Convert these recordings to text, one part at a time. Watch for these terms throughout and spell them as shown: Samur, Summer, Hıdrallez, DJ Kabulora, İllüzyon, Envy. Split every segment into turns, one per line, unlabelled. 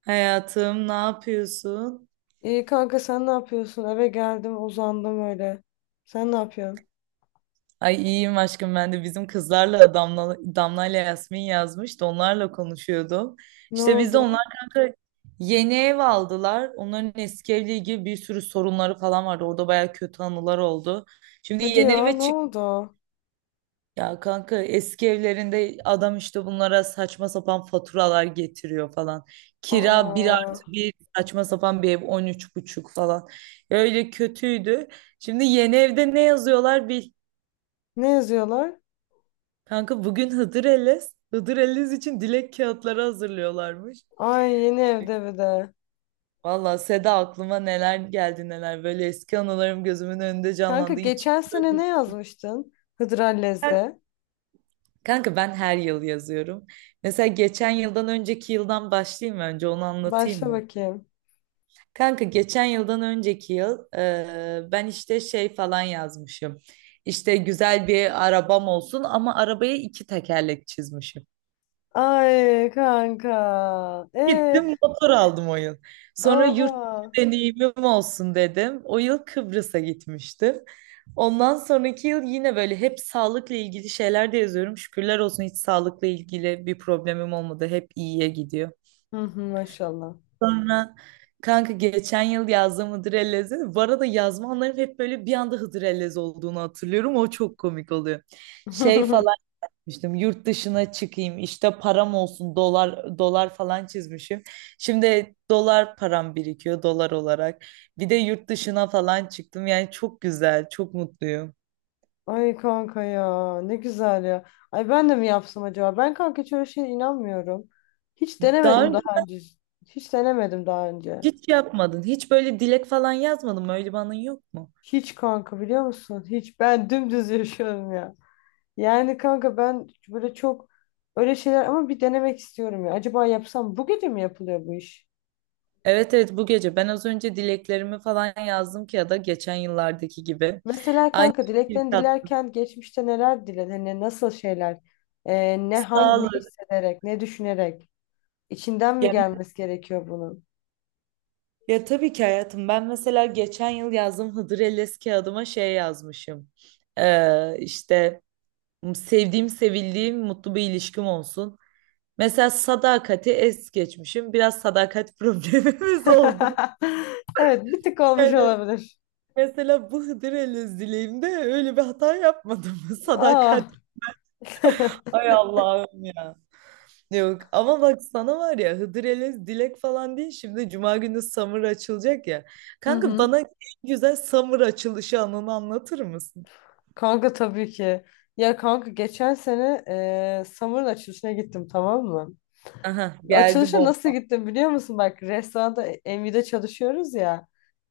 Hayatım, ne yapıyorsun?
İyi kanka sen ne yapıyorsun? Eve geldim uzandım öyle. Sen ne yapıyorsun?
Ay iyiyim aşkım, ben de bizim kızlarla Damla ile Yasmin yazmış da onlarla konuşuyordum.
Ne
İşte biz de
oldu?
onlar kanka yeni ev aldılar. Onların eski evle ilgili bir sürü sorunları falan vardı. Orada baya kötü anılar oldu. Şimdi
Hadi
yeni
ya
eve
ne
çık.
oldu?
Ya kanka eski evlerinde adam işte bunlara saçma sapan faturalar getiriyor falan. Kira bir
Aa,
artı bir saçma sapan bir ev 13,5 falan. Öyle kötüydü. Şimdi yeni evde ne yazıyorlar bil.
ne yazıyorlar?
Kanka bugün Hıdır Ellez. Hıdır Ellez için dilek kağıtları hazırlıyorlarmış.
Ay yeni evde bir de.
Valla Seda, aklıma neler geldi neler. Böyle eski anılarım gözümün önünde
Kanka
canlandı. İçim
geçen sene
böyle.
ne yazmıştın? Hıdrallez'de.
Kanka ben her yıl yazıyorum. Mesela geçen yıldan önceki yıldan başlayayım mı, önce onu anlatayım
Başla
mı?
bakayım.
Kanka geçen yıldan önceki yıl ben işte şey falan yazmışım. İşte güzel bir arabam olsun ama arabaya iki tekerlek çizmişim.
Ay kanka. E,
Gittim motor aldım o yıl. Sonra yurt dışı
Oha.
deneyimim olsun dedim. O yıl Kıbrıs'a gitmiştim. Ondan sonraki yıl yine böyle hep sağlıkla ilgili şeyler de yazıyorum. Şükürler olsun hiç sağlıkla ilgili bir problemim olmadı. Hep iyiye gidiyor.
Hı hı, maşallah.
Sonra kanka geçen yıl yazdığım Hıdır Ellez'de bu arada yazma anlarım hep böyle bir anda Hıdır Ellez olduğunu hatırlıyorum. O çok komik oluyor. Şey falan demiştim, yurt dışına çıkayım işte, param olsun, dolar dolar falan çizmişim. Şimdi dolar param birikiyor, dolar olarak. Bir de yurt dışına falan çıktım, yani çok güzel, çok mutluyum.
Ay kanka ya ne güzel ya. Ay ben de mi yapsam acaba? Ben kanka hiç öyle şeye inanmıyorum. Hiç
Daha
denemedim
önce
daha önce. Hiç denemedim daha önce.
hiç yapmadın, hiç böyle dilek falan yazmadın mı, öyle bir anın yok mu?
Hiç kanka biliyor musun? Hiç ben dümdüz yaşıyorum ya. Yani kanka ben böyle çok öyle şeyler ama bir denemek istiyorum ya. Acaba yapsam bu gece mi yapılıyor bu iş?
Evet, evet, bu gece ben az önce dileklerimi falan yazdım ki, ya da geçen yıllardaki gibi.
Mesela
Aynı
kanka
şekilde
dileklerini dilerken geçmişte neler diledin? Hani nasıl şeyler? Ne hangi ne
sağlık.
hissederek, ne düşünerek? İçinden mi
Ya,
gelmesi gerekiyor bunun?
ya, tabii ki hayatım, ben mesela geçen yıl yazdığım Hıdır Ellez kağıdıma şey yazmışım. İşte sevdiğim, sevildiğim, mutlu bir ilişkim olsun. Mesela sadakati es geçmişim. Biraz sadakat problemimiz oldu.
Evet, bir tık olmuş
Yani
olabilir.
mesela bu Hıdır Ellez dileğimde öyle bir hata yapmadım. Sadakat.
Ah.
Ay Allah'ım ya. Yok ama bak, sana var ya, Hıdrellez dilek falan değil, şimdi Cuma günü Summer açılacak ya.
Hı
Kanka
hı.
bana en güzel Summer açılışı anını anlatır mısın?
Kanka tabii ki. Ya kanka geçen sene Summer'ın açılışına gittim tamam mı?
Aha geldi
Açılışa nasıl
bomba.
gittim biliyor musun? Bak restoranda Envy'de çalışıyoruz ya.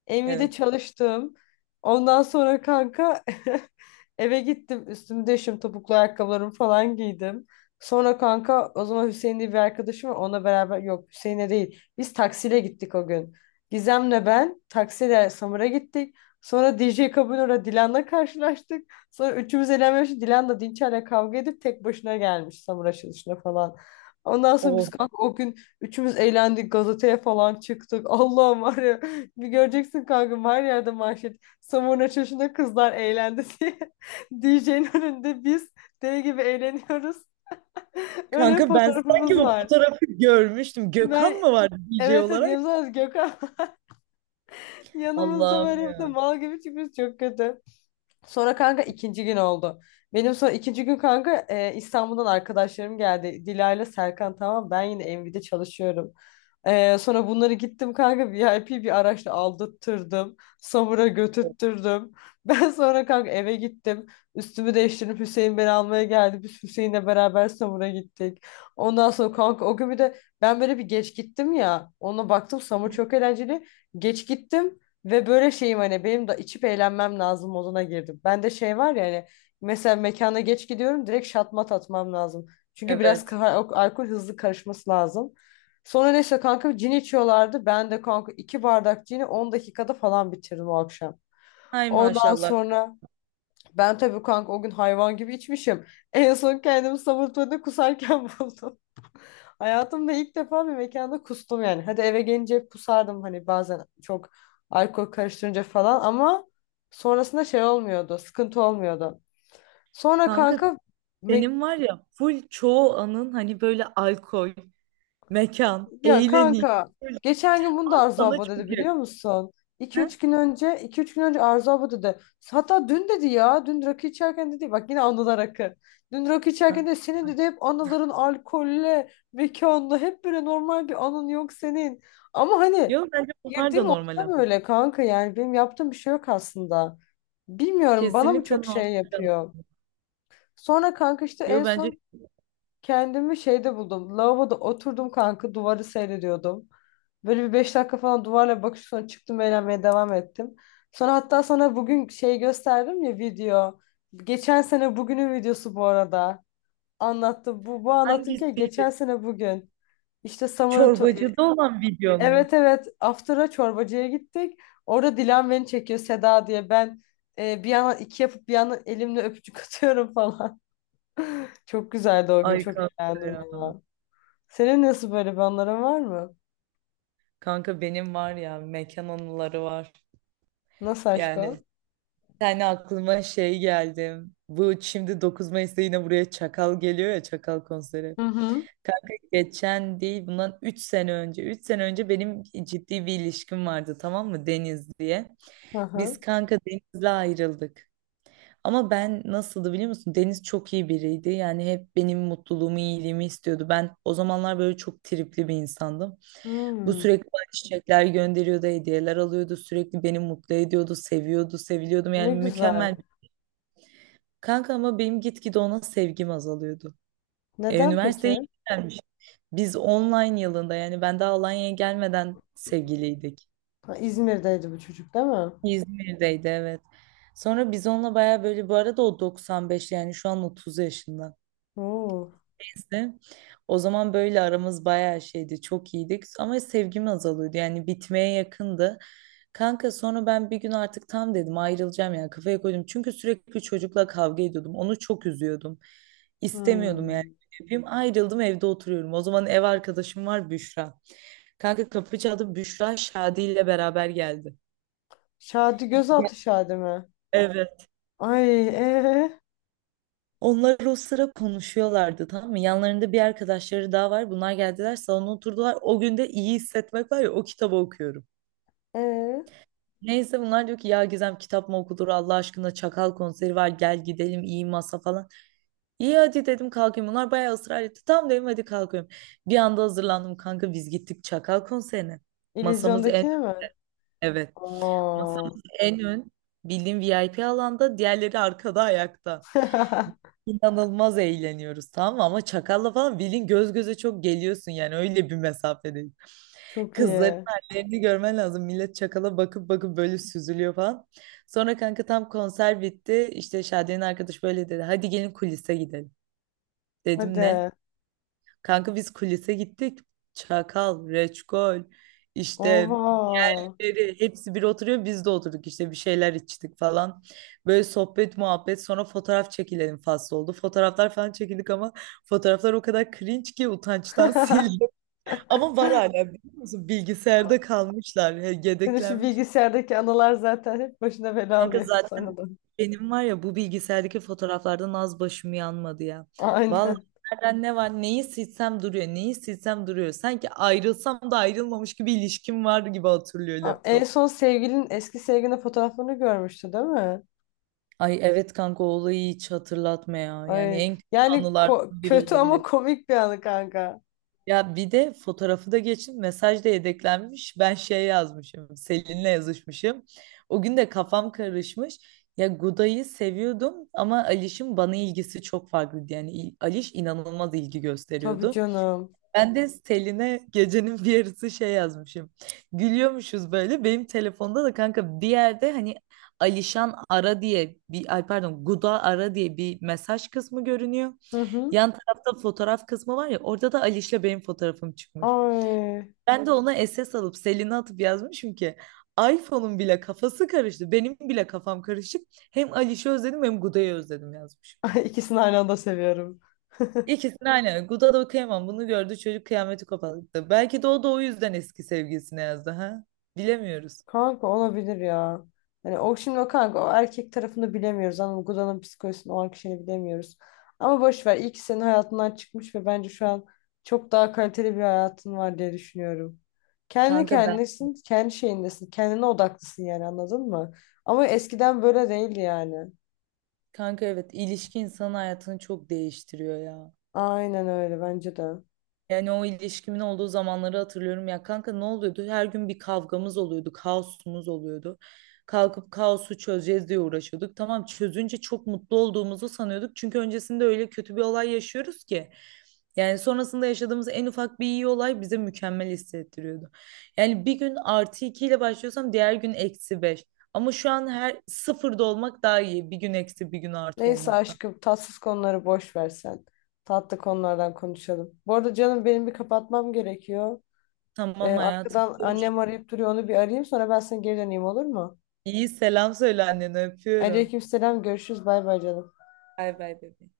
Envy'de
Evet.
çalıştım. Ondan sonra kanka eve gittim. Üstümü değiştim. Topuklu ayakkabılarımı falan giydim. Sonra kanka o zaman Hüseyin diye bir arkadaşım var. Onunla beraber yok Hüseyin'e değil. Biz taksiyle gittik o gün. Gizem'le ben taksiyle Samur'a gittik. Sonra DJ Kabulora Dilan'la karşılaştık. Sonra üçümüz eğlenmeye başladık. Dilan da Dinçer'le kavga edip tek başına gelmiş Samur açılışına falan. Ondan sonra biz
Oh,
kanka o gün üçümüz eğlendik gazeteye falan çıktık. Allah'ım var ya bir göreceksin kanka her yerde manşet. Samurun açılışında kızlar eğlendi diye. DJ'nin önünde biz deli gibi eğleniyoruz. Öyle bir
kanka, ben sanki
fotoğrafımız
o
var.
fotoğrafı görmüştüm.
Ben
Gökhan mı vardı DJ
evet evet
olarak?
yanımızda Gökhan yanımızda
Allah'ım
böyle bir de
ya.
mal gibi çıkmış çok kötü. Sonra kanka ikinci gün oldu. Benim sonra ikinci gün kanka İstanbul'dan arkadaşlarım geldi. Dilayla Serkan tamam ben yine Envy'de çalışıyorum. Sonra bunları gittim kanka VIP bir araçla aldırttırdım. Samur'a götürttürdüm. Ben sonra kanka eve gittim. Üstümü değiştirip Hüseyin beni almaya geldi. Biz Hüseyin'le beraber Samur'a gittik. Ondan sonra kanka o gün bir de ben böyle bir geç gittim ya. Ona baktım Samur çok eğlenceli. Geç gittim. Ve böyle şeyim hani benim de içip eğlenmem lazım moduna girdim. Ben de şey var ya hani mesela mekana geç gidiyorum direkt şatmat atmam lazım. Çünkü biraz
Evet.
alkol hızlı karışması lazım. Sonra neyse kanka cin içiyorlardı. Ben de kanka iki bardak cini 10 dakikada falan bitirdim o akşam.
Hay
Ondan
maşallah.
sonra ben tabii kanka o gün hayvan gibi içmişim. En son kendimi sabun tuvaletinde kusarken buldum. Hayatımda ilk defa bir mekanda kustum yani. Hadi eve gelince kusardım hani bazen çok alkol karıştırınca falan ama sonrasında şey olmuyordu, sıkıntı olmuyordu. Sonra
Kanka
kanka me
senin var ya, full çoğu anın hani böyle alkol, mekan,
Ya
eğleniş.
kanka
Full.
geçen gün bunu da Arzu
Sana
abla dedi
çok
biliyor
yakın.
musun? 2 üç
Ha?
gün önce iki üç gün önce Arzu abla dedi. Hatta dün dedi ya dün rakı içerken dedi bak yine anılar rakı. Dün rakı
Ha.
içerken de senin
Ha.
dedi hep anıların alkolle mekanla hep böyle normal bir anın yok senin. Ama hani
Yok, bence bunlar
girdiğim
da normal.
ortam öyle kanka yani benim yaptığım bir şey yok aslında. Bilmiyorum bana mı
Kesinlikle
çok
normal,
şey
canım.
yapıyor. Sonra kanka işte
Yo,
en
bence
son kendimi şeyde buldum. Lavaboda oturdum kanka duvarı seyrediyordum. Böyle bir 5 dakika falan duvarla bakış sonra çıktım eğlenmeye devam ettim. Sonra hatta sana bugün şey gösterdim ya video. Geçen sene bugünün videosu bu arada. Anlattım. Bu anlatırken geçen
hangisiydi?
sene bugün. İşte Summer'ın...
Çorbacıda olan videon mu?
Evet evet After'a çorbacıya gittik. Orada Dilan beni çekiyor Seda diye. Ben bir yandan iki yapıp bir yandan elimle öpücük atıyorum falan. Çok güzeldi o gün.
Ay
Çok
kanka
eğlendim
ya.
ya. Senin nasıl böyle bir anların var mı?
Kanka benim var ya, mekan anıları var.
Nasıl aşk
Yani
o?
yani aklıma şey geldi. Bu şimdi 9 Mayıs'ta yine buraya Çakal geliyor ya, Çakal konseri.
Hı hı.
Kanka geçen değil, bundan 3 sene önce. 3 sene önce benim ciddi bir ilişkim vardı, tamam mı, Deniz diye.
Hı
Biz
hı.
kanka Deniz'le ayrıldık. Ama ben nasıldı biliyor musun? Deniz çok iyi biriydi. Yani hep benim mutluluğumu, iyiliğimi istiyordu. Ben o zamanlar böyle çok tripli bir insandım. Bu
Hmm,
sürekli bana çiçekler gönderiyordu, hediyeler alıyordu. Sürekli beni mutlu ediyordu, seviyordu, seviliyordum. Yani
ne
mükemmel.
güzel.
Kanka ama benim gitgide ona sevgim azalıyordu.
Neden
Üniversiteye
peki?
gelmiş. Biz online yılında, yani ben daha Alanya'ya gelmeden sevgiliydik.
Ha, İzmir'deydi bu çocuk değil mi?
İzmir'deydi evet. Sonra biz onunla baya böyle, bu arada o 95, yani şu an 30 yaşında
Oo.
bize. O zaman böyle aramız bayağı şeydi, çok iyiydik, ama sevgim azalıyordu, yani bitmeye yakındı. Kanka sonra ben bir gün artık tam dedim ayrılacağım, yani kafaya koydum. Çünkü sürekli çocukla kavga ediyordum. Onu çok üzüyordum. İstemiyordum yani.
Hmm.
Yapayım. Ayrıldım, evde oturuyorum. O zaman ev arkadaşım var, Büşra. Kanka kapı çaldı, Büşra Şadi ile beraber geldi.
Şadi gözaltı Şadi mi?
Evet.
Ay
Onlar o sıra konuşuyorlardı tamam mı? Yanlarında bir arkadaşları daha var. Bunlar geldiler salona oturdular. O gün de iyi hissetmek var ya, o kitabı okuyorum.
ee.
Neyse bunlar diyor ki, ya Gizem kitap mı okulur Allah aşkına, Çakal konseri var, gel gidelim, iyi masa falan. İyi, hadi dedim, kalkayım, bunlar bayağı ısrar etti. Tamam dedim, hadi kalkıyorum. Bir anda hazırlandım kanka, biz gittik Çakal konserine. Masamız en
İllüzyondakini mi?
evet
Oo.
masamız en ön, bildiğim VIP alanda, diğerleri arkada ayakta. İnanılmaz eğleniyoruz tamam mı? Ama çakalla falan bilin göz göze çok geliyorsun, yani öyle bir mesafedeyiz.
Çok
Kızların
iyi.
hallerini görmen lazım. Millet çakala bakıp bakıp böyle süzülüyor falan. Sonra kanka tam konser bitti. İşte Şadiye'nin arkadaş böyle dedi, hadi gelin kulise gidelim. Dedim ne?
Hadi.
Kanka biz kulise gittik. Çakal, Reçkol, işte
Oha.
Beri, hepsi bir oturuyor, biz de oturduk, işte bir şeyler içtik falan. Böyle sohbet muhabbet, sonra fotoğraf çekilelim faslı oldu. Fotoğraflar falan çekildik ama fotoğraflar o kadar cringe ki utançtan sildim. Ama var hala biliyor musun? Bilgisayarda kalmışlar,
Senin şu
yedeklenmiş.
bilgisayardaki anılar zaten hep başına bela
Kanka
alıyor
zaten
sana da.
benim var ya, bu bilgisayardaki fotoğraflardan az başım yanmadı ya. Vallahi
Aynen.
nereden ne var, neyi silsem duruyor, neyi silsem duruyor. Sanki ayrılsam da ayrılmamış gibi, ilişkim var gibi hatırlıyor
Aa, en
laptop.
son sevgilin eski sevgilinin fotoğraflarını görmüştü değil mi?
Ay evet kanka, o olayı hiç hatırlatma ya. Yani
Ay,
en kötü
yani
anılardan biri
kötü ama
olabilir.
komik bir anı kanka.
Ya bir de fotoğrafı da geçin, mesaj da yedeklenmiş. Ben şey yazmışım, Selin'le yazışmışım. O gün de kafam karışmış. Ya Guda'yı seviyordum ama Aliş'in bana ilgisi çok farklıydı. Yani Aliş inanılmaz ilgi
Tabii
gösteriyordu.
canım.
Ben de Selin'e gecenin bir yarısı şey yazmışım. Gülüyormuşuz böyle. Benim telefonda da kanka bir yerde hani Alişan ara diye, bir ay pardon, Guda ara diye bir mesaj kısmı görünüyor.
Hı hı.
Yan tarafta fotoğraf kısmı var ya, orada da Aliş'le benim fotoğrafım çıkmış.
Ay.
Ben de ona SS alıp Selin'e atıp yazmışım ki, iPhone'un bile kafası karıştı, benim bile kafam karışık. Hem Aliş'i özledim hem Guda'yı özledim yazmışım.
Ay, ikisini aynı anda seviyorum.
İkisini aynı. Guda da kıyamam. Bunu gördü çocuk, kıyameti koparttı. Belki de o da o yüzden eski sevgilisine yazdı ha. Bilemiyoruz.
Kanka olabilir ya. Yani o şimdi o kanka o erkek tarafını bilemiyoruz. Anladın mı? Gudan'ın psikolojisini o an kişinin bilemiyoruz. Ama boş ver. İyi ki senin hayatından çıkmış ve bence şu an çok daha kaliteli bir hayatın var diye düşünüyorum. Kendi
Kanka ben.
kendisin, kendi şeyindesin. Kendine odaklısın yani anladın mı? Ama eskiden böyle değildi yani.
Kanka evet, ilişki insanın hayatını çok değiştiriyor ya.
Aynen öyle bence de.
Yani o ilişkimin olduğu zamanları hatırlıyorum ya kanka, ne oluyordu? Her gün bir kavgamız oluyordu, kaosumuz oluyordu. Kalkıp kaosu çözeceğiz diye uğraşıyorduk. Tamam, çözünce çok mutlu olduğumuzu sanıyorduk. Çünkü öncesinde öyle kötü bir olay yaşıyoruz ki. Yani sonrasında yaşadığımız en ufak bir iyi olay bize mükemmel hissettiriyordu. Yani bir gün artı iki ile başlıyorsam, diğer gün eksi beş. Ama şu an her sıfırda olmak daha iyi. Bir gün eksi, bir gün artı
Neyse
olmaktan.
aşkım tatsız konuları boş ver sen. Tatlı konulardan konuşalım. Bu arada canım benim bir kapatmam gerekiyor.
Tamam hayatım.
Arkadan annem arayıp duruyor onu bir arayayım sonra ben sana geri döneyim olur mu?
İyi, selam söyle annene, öpüyorum.
Aleykümselam görüşürüz bay bay canım.
Bay bay bebeğim.